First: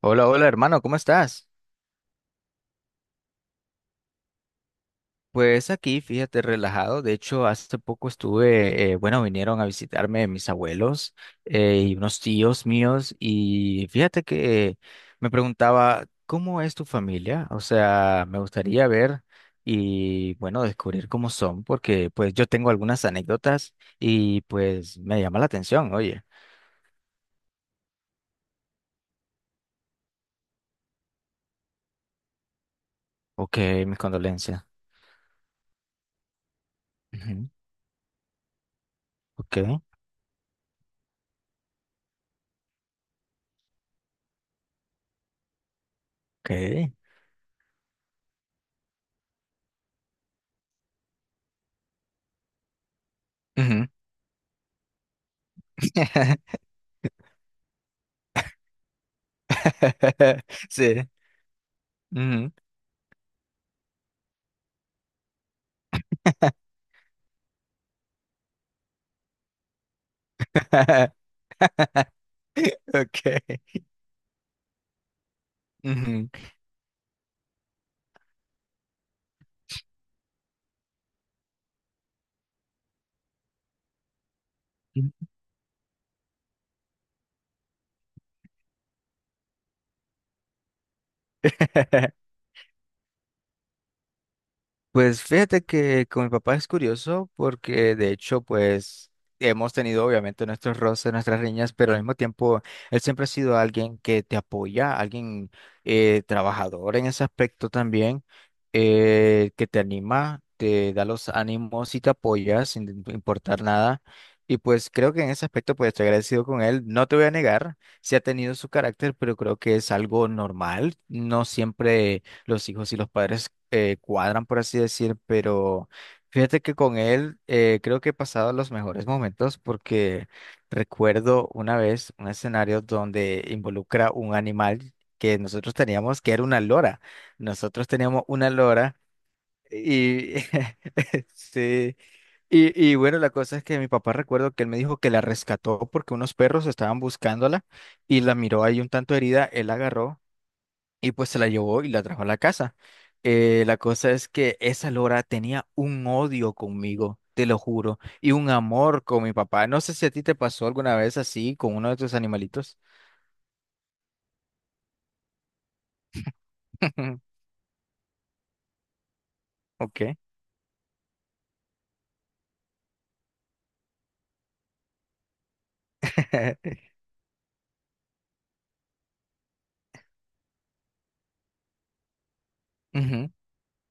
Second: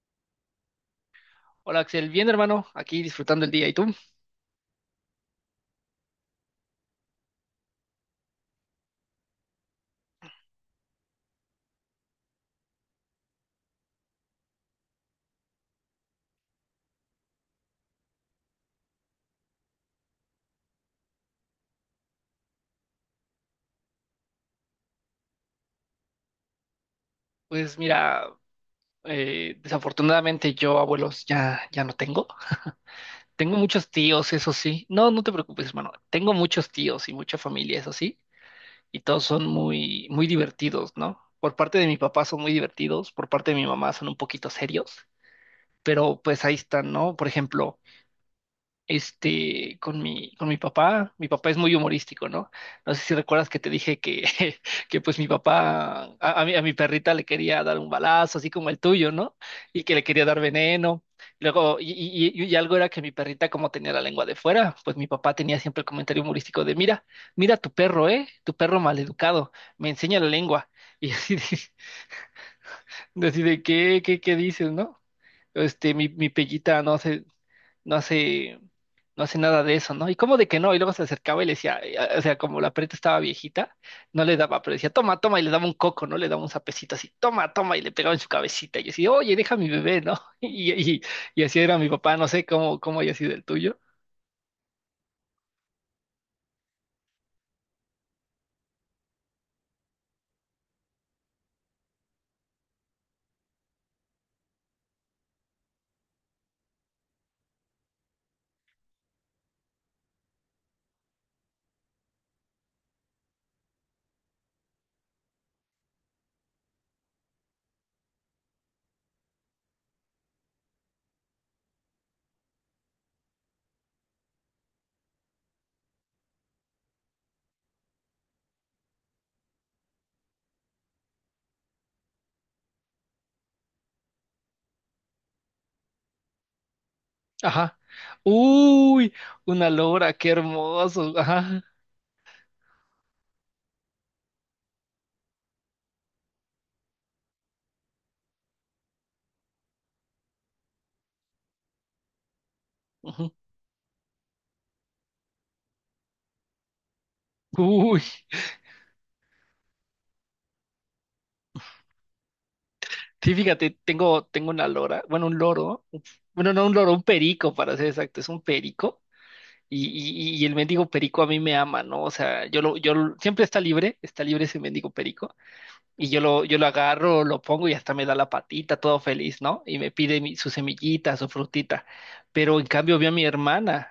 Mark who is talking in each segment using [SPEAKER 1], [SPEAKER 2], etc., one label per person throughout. [SPEAKER 1] Hola, hola hermano, ¿cómo estás?
[SPEAKER 2] Hola Axel, bien hermano, aquí disfrutando el día. ¿Y tú?
[SPEAKER 1] Pues aquí, fíjate, relajado. De hecho, hace poco estuve, bueno, vinieron a visitarme mis abuelos y unos tíos míos y fíjate que me preguntaba, ¿cómo es tu familia? O sea, me gustaría ver y, bueno, descubrir cómo son, porque pues yo tengo algunas anécdotas y pues me llama la atención, oye.
[SPEAKER 2] Pues mira, desafortunadamente yo abuelos ya no tengo. Tengo
[SPEAKER 1] Ok,
[SPEAKER 2] muchos
[SPEAKER 1] mis
[SPEAKER 2] tíos, eso
[SPEAKER 1] condolencias.
[SPEAKER 2] sí. No te preocupes, hermano. Tengo muchos tíos y mucha
[SPEAKER 1] Ujú.
[SPEAKER 2] familia, eso sí. Y todos son
[SPEAKER 1] Ok,
[SPEAKER 2] muy, muy divertidos, ¿no? Por parte de mi papá son muy divertidos, por parte de mi mamá son un poquito serios, pero pues ahí
[SPEAKER 1] ok.
[SPEAKER 2] están, ¿no? Por ejemplo. Este, con mi papá. Mi papá es muy humorístico, ¿no? No sé si recuerdas que te
[SPEAKER 1] Ujú.
[SPEAKER 2] dije que, que pues mi papá, a, a mi, a mi perrita le quería dar un balazo, así como el tuyo, ¿no? Y que le quería dar
[SPEAKER 1] Sí.
[SPEAKER 2] veneno. Luego, y, y, y-
[SPEAKER 1] Ujú.
[SPEAKER 2] y algo era que mi perrita, como tenía la lengua de fuera, pues mi papá tenía siempre el comentario humorístico de, mira, mira tu perro, ¿eh? Tu perro maleducado, me enseña la lengua. Y así de, así
[SPEAKER 1] Okay.
[SPEAKER 2] de, ¿qué dices, no? Este, mi,
[SPEAKER 1] Ujú.
[SPEAKER 2] mi pellita, no sé, no hace, no hace nada de eso, ¿no? Y como de que no, y luego se acercaba y le decía, o sea, como la perrita estaba viejita, no le daba, pero decía, toma, toma, y le daba un coco, ¿no? Le daba un sapecito así, toma, toma, y le pegaba en su cabecita, y yo así, oye, deja a mi bebé, ¿no? Y, y, y así era mi papá, no sé cómo, cómo haya sido el tuyo.
[SPEAKER 1] Pues fíjate que con mi papá es curioso porque de hecho pues hemos tenido obviamente nuestros roces, nuestras riñas, pero al mismo tiempo él siempre ha sido alguien que te apoya, alguien trabajador en ese aspecto también, que te anima, te da los ánimos y te apoya sin importar nada. Y pues creo que en ese aspecto pues estoy agradecido con él. No te voy a negar, sí ha tenido su carácter, pero creo que es algo normal. No siempre los hijos y los padres cuadran, por así decir, pero fíjate que con él creo que he pasado los mejores momentos porque recuerdo una vez un escenario donde involucra un animal que nosotros teníamos, que era una lora.
[SPEAKER 2] Ajá.
[SPEAKER 1] Nosotros teníamos una lora
[SPEAKER 2] Uy, una lora, qué
[SPEAKER 1] y
[SPEAKER 2] hermoso. Ajá.
[SPEAKER 1] sí. Y bueno, la cosa es que mi papá recuerdo que él me dijo que la rescató porque unos perros estaban buscándola y la miró ahí un tanto herida, él la agarró y pues se la llevó y la trajo a la casa.
[SPEAKER 2] Ujú.
[SPEAKER 1] La cosa es que esa Lora tenía un odio conmigo, te lo juro,
[SPEAKER 2] Uy,
[SPEAKER 1] y un amor con mi papá. No sé si a ti te pasó alguna vez así con uno de tus animalitos.
[SPEAKER 2] sí, fíjate, tengo una lora, bueno, un loro, bueno, no un loro, un perico, para ser exacto, es un perico. Y,
[SPEAKER 1] Ok.
[SPEAKER 2] y el mendigo perico a mí me ama, ¿no? O sea, siempre está libre ese mendigo perico, y yo lo agarro, lo pongo y hasta me da la patita, todo feliz, ¿no? Y me pide su semillita, su frutita. Pero en cambio veo a mi
[SPEAKER 1] Ujú.
[SPEAKER 2] hermana,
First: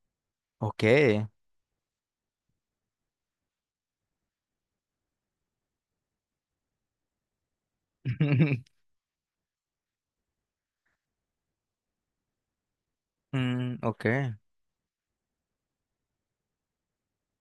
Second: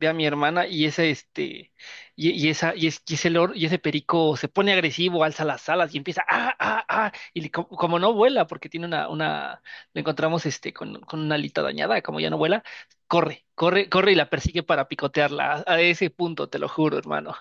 [SPEAKER 2] ve a mi hermana y ese,
[SPEAKER 1] Ok.
[SPEAKER 2] este, y esa, y, es- y ese lor- y ese perico se pone agresivo, alza las alas y empieza, ah, ah, ah, como, no vuela, porque tiene una, lo encontramos, este, con una alita dañada, como ya no vuela, corre,
[SPEAKER 1] Mm,
[SPEAKER 2] corre,
[SPEAKER 1] ok.
[SPEAKER 2] corre y la persigue para picotearla, a ese punto, te lo juro, hermano.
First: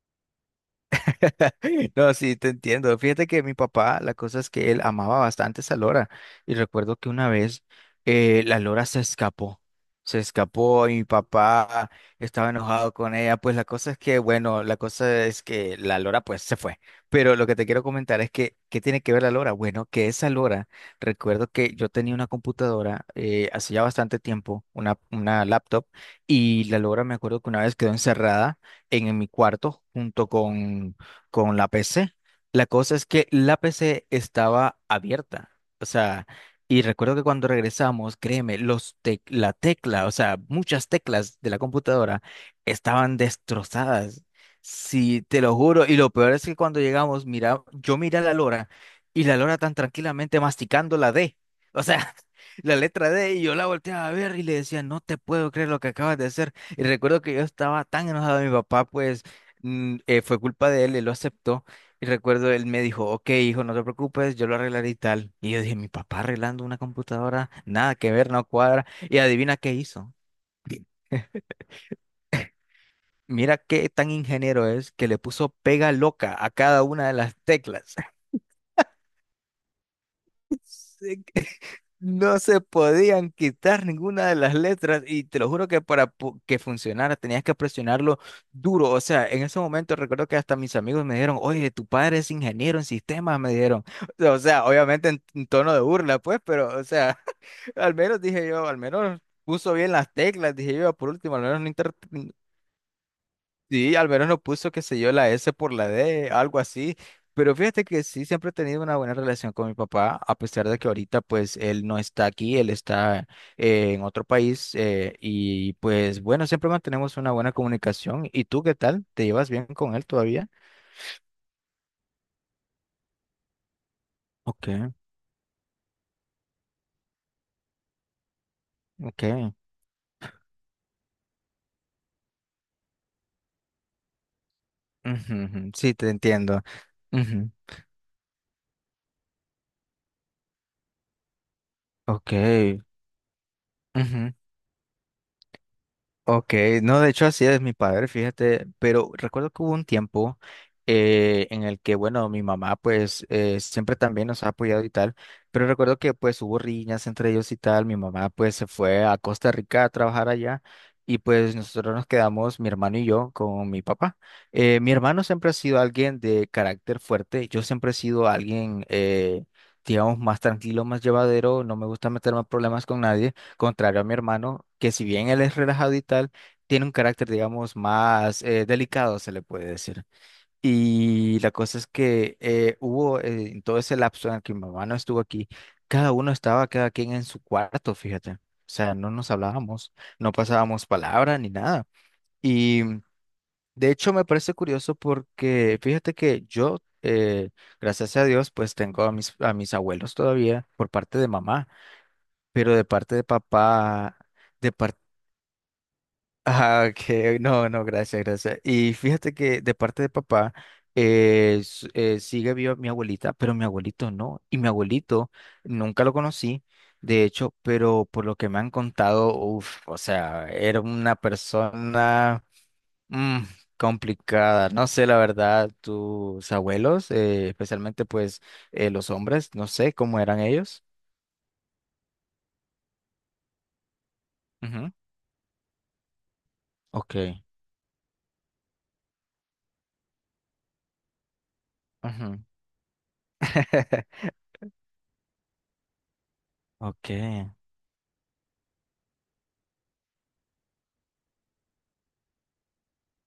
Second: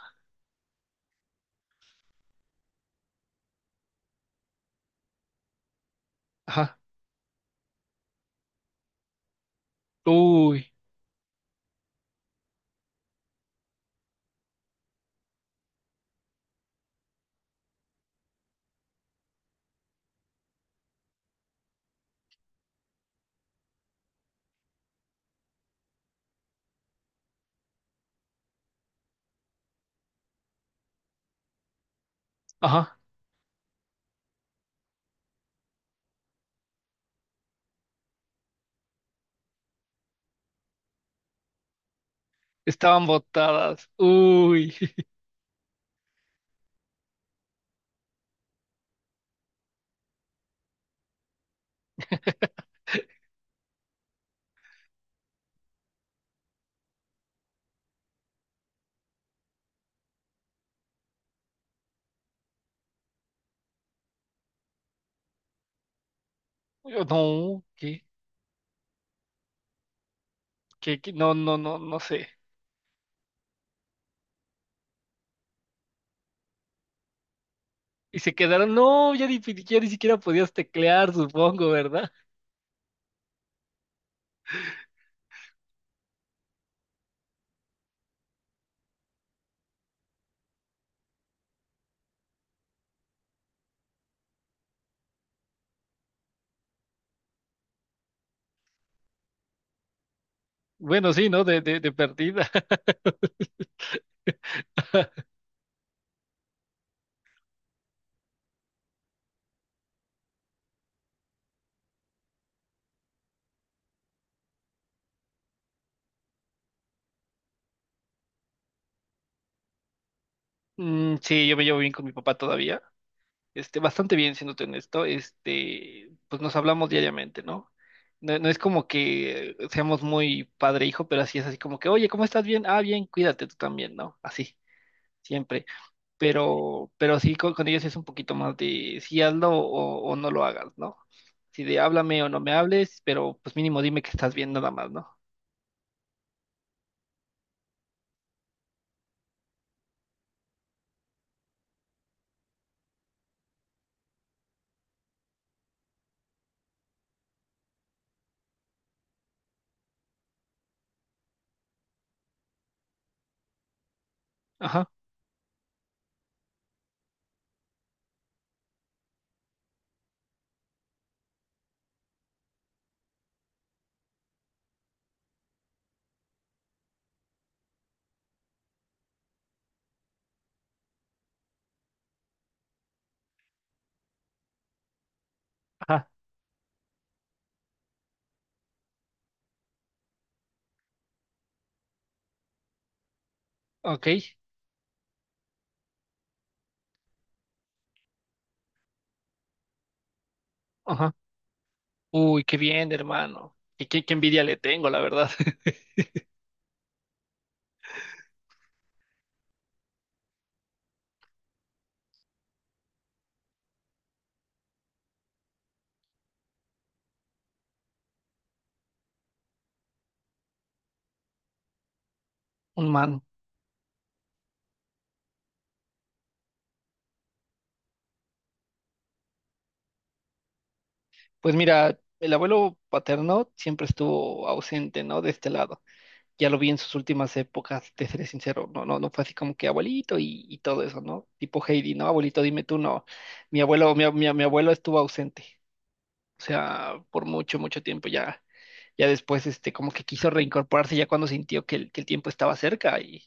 [SPEAKER 1] No, sí, te entiendo. Fíjate que mi papá, la cosa es que él amaba bastante esa lora. Y
[SPEAKER 2] Ajá,
[SPEAKER 1] recuerdo que una vez la lora se escapó. Se
[SPEAKER 2] uy,
[SPEAKER 1] escapó y mi papá estaba enojado con ella. Pues la cosa es que, bueno, la cosa es que la lora pues se fue. Pero lo que te quiero comentar es que, ¿qué tiene que ver la lora? Bueno, que esa lora, recuerdo que yo tenía una computadora hace ya bastante tiempo, una laptop, y la lora me acuerdo que una vez quedó encerrada en mi cuarto junto con la PC. La cosa
[SPEAKER 2] ajá,
[SPEAKER 1] es que la PC estaba abierta. O sea, y recuerdo que cuando regresamos, créeme, la tecla, o sea, muchas teclas de la computadora
[SPEAKER 2] estaban
[SPEAKER 1] estaban
[SPEAKER 2] botadas,
[SPEAKER 1] destrozadas.
[SPEAKER 2] uy,
[SPEAKER 1] Sí, te lo juro. Y lo peor es que cuando llegamos, mira, yo miré a la Lora y la Lora tan tranquilamente masticando la D. O sea, la letra D y yo la volteaba a ver y le decía, no te puedo creer lo que acabas de hacer. Y recuerdo que yo estaba tan enojado de mi papá, pues fue culpa de él, él lo aceptó. Y recuerdo, él me dijo, ok, hijo, no te preocupes, yo lo arreglaré y tal. Y yo dije, mi papá arreglando una computadora,
[SPEAKER 2] no,
[SPEAKER 1] nada
[SPEAKER 2] ¿qué?
[SPEAKER 1] que ver, no cuadra. Y adivina qué hizo.
[SPEAKER 2] ¿Qué? No, no sé.
[SPEAKER 1] Mira qué tan ingeniero es que le puso pega loca a cada una de las teclas.
[SPEAKER 2] Y se quedaron, no, ya ni siquiera podías teclear, supongo, ¿verdad?
[SPEAKER 1] No se podían quitar ninguna de las letras y te lo juro que que funcionara tenías que presionarlo duro. O sea, en ese momento recuerdo que hasta mis amigos me dijeron, oye, tu padre es ingeniero en sistemas, me dijeron. O sea, obviamente en tono de burla, pues, pero, o sea, al menos dije yo, al menos puso bien las teclas, dije yo, por
[SPEAKER 2] Bueno, sí,
[SPEAKER 1] último, al
[SPEAKER 2] ¿no? De,
[SPEAKER 1] menos
[SPEAKER 2] de, de
[SPEAKER 1] no.
[SPEAKER 2] perdida.
[SPEAKER 1] Sí, al menos no puso, qué sé yo, la S por la D, algo así. Pero fíjate que sí, siempre he tenido una buena relación con mi papá, a pesar de que ahorita pues él no está aquí, él está en otro país y pues bueno, siempre mantenemos una buena comunicación. ¿Y tú qué tal? ¿Te llevas bien con él todavía?
[SPEAKER 2] Mm, sí, yo me llevo bien con mi papá todavía. Este, bastante bien, siéndote
[SPEAKER 1] Ok,
[SPEAKER 2] honesto. Este, pues nos hablamos diariamente, ¿no? No, no es como
[SPEAKER 1] ok.
[SPEAKER 2] que seamos muy padre e hijo, pero así es así como que, oye, ¿cómo estás? Bien, ah, bien, cuídate tú también, ¿no? Así,
[SPEAKER 1] Ujú,
[SPEAKER 2] siempre.
[SPEAKER 1] ujú. Sí, te entiendo.
[SPEAKER 2] Pero sí
[SPEAKER 1] Ujú.
[SPEAKER 2] con ellos es un poquito más de si hazlo o no lo hagas, ¿no? Si de háblame o
[SPEAKER 1] Ok.
[SPEAKER 2] no me hables, pero pues mínimo dime que
[SPEAKER 1] Ujú.
[SPEAKER 2] estás bien nada más, ¿no?
[SPEAKER 1] Ok, no, de hecho así es mi padre, fíjate, pero recuerdo que hubo un tiempo en el que, bueno, mi mamá pues siempre también nos ha apoyado y tal, pero recuerdo que pues hubo riñas entre ellos y tal, mi mamá pues se fue a Costa Rica a trabajar allá y pues nosotros nos quedamos, mi hermano y yo, con mi papá.
[SPEAKER 2] Ajá,
[SPEAKER 1] Mi hermano siempre ha sido alguien de carácter fuerte, yo siempre he sido alguien, digamos, más tranquilo, más llevadero, no me gusta meterme en problemas con nadie contrario a mi hermano, que si bien él es relajado y tal, tiene un carácter, digamos, más delicado, se le puede decir. Y la cosa es que hubo en todo ese lapso en el que mi mamá no estuvo aquí,
[SPEAKER 2] ajá,
[SPEAKER 1] cada uno estaba, cada quien en su cuarto, fíjate. O sea, no nos hablábamos, no pasábamos palabra ni nada. Y de
[SPEAKER 2] ok,
[SPEAKER 1] hecho me parece curioso porque fíjate que yo, gracias a Dios, pues tengo a mis abuelos todavía por
[SPEAKER 2] ajá.
[SPEAKER 1] parte de mamá,
[SPEAKER 2] Uy, qué
[SPEAKER 1] pero de
[SPEAKER 2] bien,
[SPEAKER 1] parte de
[SPEAKER 2] hermano. Y qué, qué
[SPEAKER 1] papá...
[SPEAKER 2] envidia le
[SPEAKER 1] De
[SPEAKER 2] tengo, la
[SPEAKER 1] parte.
[SPEAKER 2] verdad.
[SPEAKER 1] Ah, ok, no, no, gracias, gracias. Y fíjate que de parte de papá sigue viva mi abuelita, pero mi abuelito no. Y mi abuelito nunca lo conocí, de hecho, pero por lo que me han contado, uff, o sea, era una persona
[SPEAKER 2] Un man.
[SPEAKER 1] mm, complicada. No sé, la verdad, tus abuelos, especialmente pues los hombres, no sé cómo eran ellos.
[SPEAKER 2] Pues mira, el abuelo paterno siempre estuvo
[SPEAKER 1] Ujú.
[SPEAKER 2] ausente, ¿no? De este lado. Ya lo vi en sus
[SPEAKER 1] Ok.
[SPEAKER 2] últimas épocas, te seré sincero. No fue así como que abuelito y todo eso, ¿no? Tipo Heidi, ¿no?
[SPEAKER 1] Ujú.
[SPEAKER 2] Abuelito, dime tú, no. Mi abuelo, mi, mi, mi abuelo estuvo ausente. O sea,
[SPEAKER 1] Ok.
[SPEAKER 2] por mucho, mucho tiempo ya. Ya después, este, como que quiso reincorporarse ya cuando sintió que el tiempo estaba cerca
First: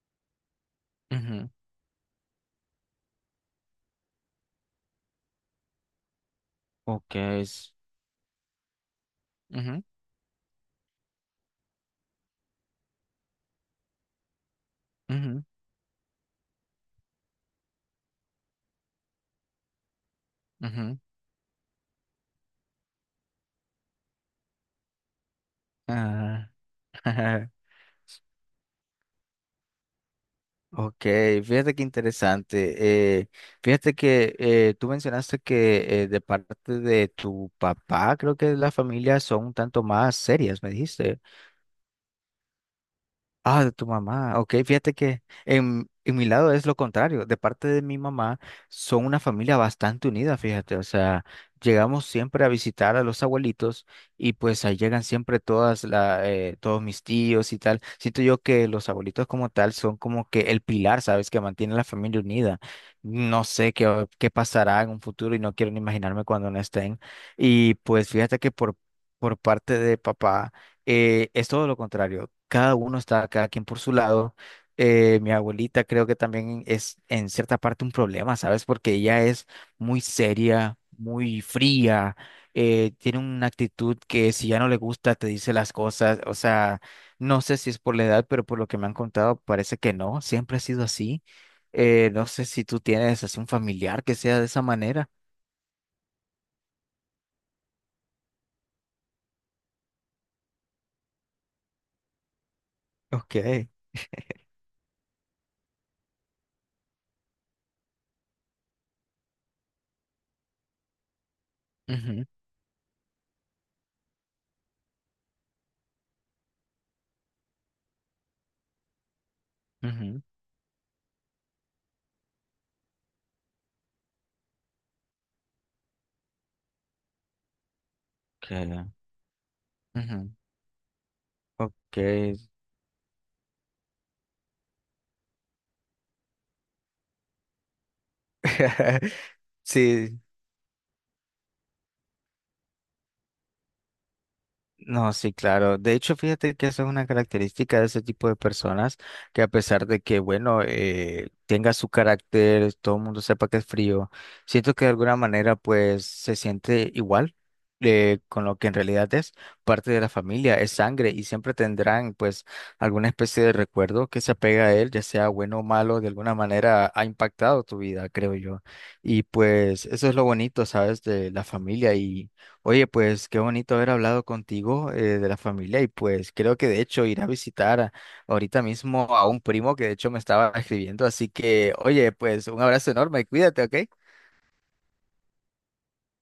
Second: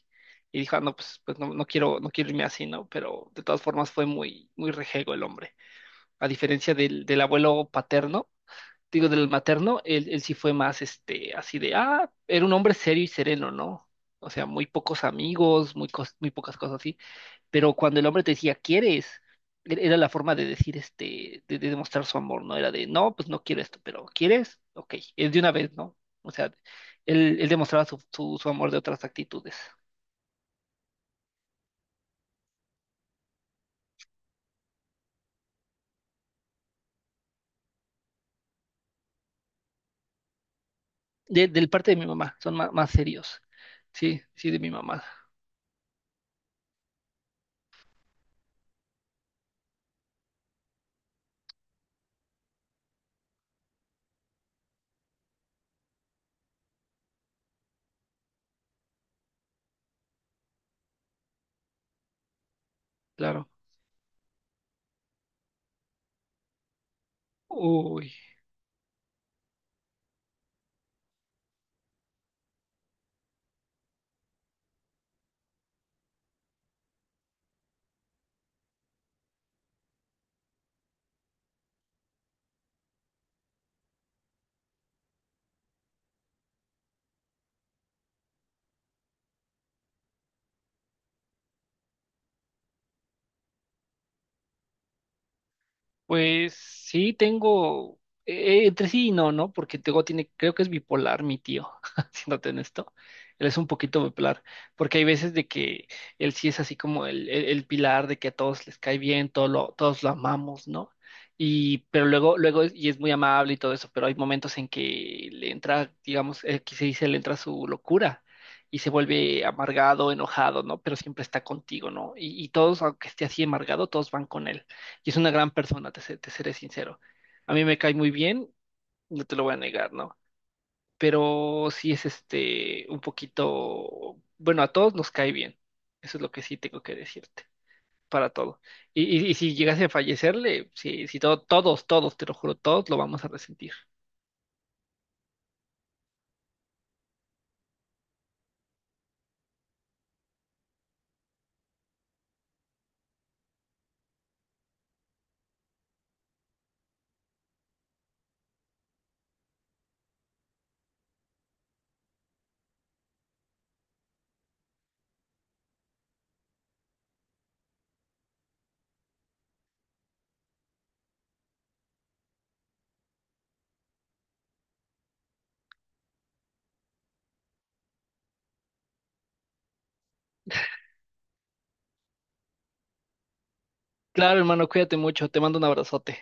[SPEAKER 2] y dijo, "Ah, no, pues
[SPEAKER 1] Ujú.
[SPEAKER 2] no, no quiero, no quiero irme así, ¿no? Pero de todas formas fue muy, muy rejego el hombre. A diferencia
[SPEAKER 1] Ok.
[SPEAKER 2] del abuelo
[SPEAKER 1] Es-
[SPEAKER 2] paterno, digo, del materno,
[SPEAKER 1] ujú.
[SPEAKER 2] él sí fue más, este, así de, ah, era un hombre serio y sereno, ¿no? O sea, muy pocos
[SPEAKER 1] Ujú,
[SPEAKER 2] amigos, muy pocas cosas así. Pero cuando el hombre te decía, ¿quieres? Era la forma de decir,
[SPEAKER 1] ujú.
[SPEAKER 2] este, de demostrar su amor, ¿no? Era de, no, pues no quiero esto, pero ¿quieres? Ok, es de una vez, ¿no? O
[SPEAKER 1] Ah.
[SPEAKER 2] sea, él demostraba su amor de otras actitudes.
[SPEAKER 1] Ok, fíjate qué interesante. eh, Fíjate que tú mencionaste que de parte de tu papá, creo que las familias son un tanto más serias, me dijiste.
[SPEAKER 2] De, del parte de mi mamá, son más, serios.
[SPEAKER 1] Ah, de tu
[SPEAKER 2] Sí,
[SPEAKER 1] mamá.
[SPEAKER 2] sí,
[SPEAKER 1] Ok,
[SPEAKER 2] de mi
[SPEAKER 1] fíjate
[SPEAKER 2] mamá,
[SPEAKER 1] que en mi lado es lo contrario. De parte de mi mamá, son una familia bastante unida, fíjate. O sea, llegamos siempre a visitar a los abuelitos y pues ahí llegan siempre todas la, todos mis tíos y tal. Siento yo que los abuelitos como tal son como que el pilar, ¿sabes? Que mantiene la familia unida. No
[SPEAKER 2] claro.
[SPEAKER 1] sé qué, qué pasará en un futuro y no quiero ni imaginarme cuando no estén. Y pues
[SPEAKER 2] Uy.
[SPEAKER 1] fíjate que por parte de papá es todo lo contrario. Cada uno está, cada quien por su lado. Mi abuelita creo que también es en cierta parte un problema, ¿sabes? Porque ella es muy seria, muy fría, tiene una actitud que si ya no le gusta te dice las cosas. O sea, no sé si es por la edad, pero por lo que me han contado parece que no, siempre ha sido así. No sé si tú tienes así un familiar que sea de esa manera.
[SPEAKER 2] Pues sí, tengo entre sí y no, ¿no? Porque tengo, tiene, creo que es bipolar mi tío, siéndote en esto.
[SPEAKER 1] Ok.
[SPEAKER 2] Él es un poquito bipolar, porque hay veces de que él sí es así como el pilar de que a todos les cae bien, todos lo amamos, ¿no? Y, pero
[SPEAKER 1] Ujú,
[SPEAKER 2] y es muy amable y todo eso, pero hay momentos en que le entra, digamos, que se dice, le entra su locura y se vuelve amargado,
[SPEAKER 1] ujú.
[SPEAKER 2] enojado, ¿no? Pero siempre está contigo, ¿no? Y todos, aunque esté así amargado, todos van con él. Y es una gran persona, te seré sincero. A mí me cae muy bien,
[SPEAKER 1] Que-
[SPEAKER 2] no te lo voy a negar, ¿no?
[SPEAKER 1] ujú.
[SPEAKER 2] Pero sí
[SPEAKER 1] Ok.
[SPEAKER 2] es este un poquito, bueno, a todos nos cae bien. Eso es lo que sí tengo que decirte, para todo. Y, y- y si llegase a
[SPEAKER 1] Sí,
[SPEAKER 2] fallecerle, sí, sí, todos, todos, te lo juro, todos lo vamos a resentir.
[SPEAKER 1] no, sí, claro. De hecho, fíjate que esa es una característica de ese tipo de personas que a pesar de que, bueno, tenga su carácter, todo el mundo sepa que es frío, siento que de alguna manera pues se siente igual con lo que en realidad es parte de la familia, es sangre y siempre tendrán pues alguna especie de recuerdo que se apega a él, ya sea bueno o malo, de alguna manera ha impactado tu vida, creo yo. Y pues eso es lo bonito, ¿sabes? De la familia y... Oye, pues qué bonito haber hablado contigo de la familia y pues creo que de hecho ir a visitar a- ahorita mismo a un primo que de hecho me estaba escribiendo, así que oye, pues un abrazo enorme, cuídate, ¿ok?
[SPEAKER 2] Claro, hermano, cuídate mucho, te mando un abrazote.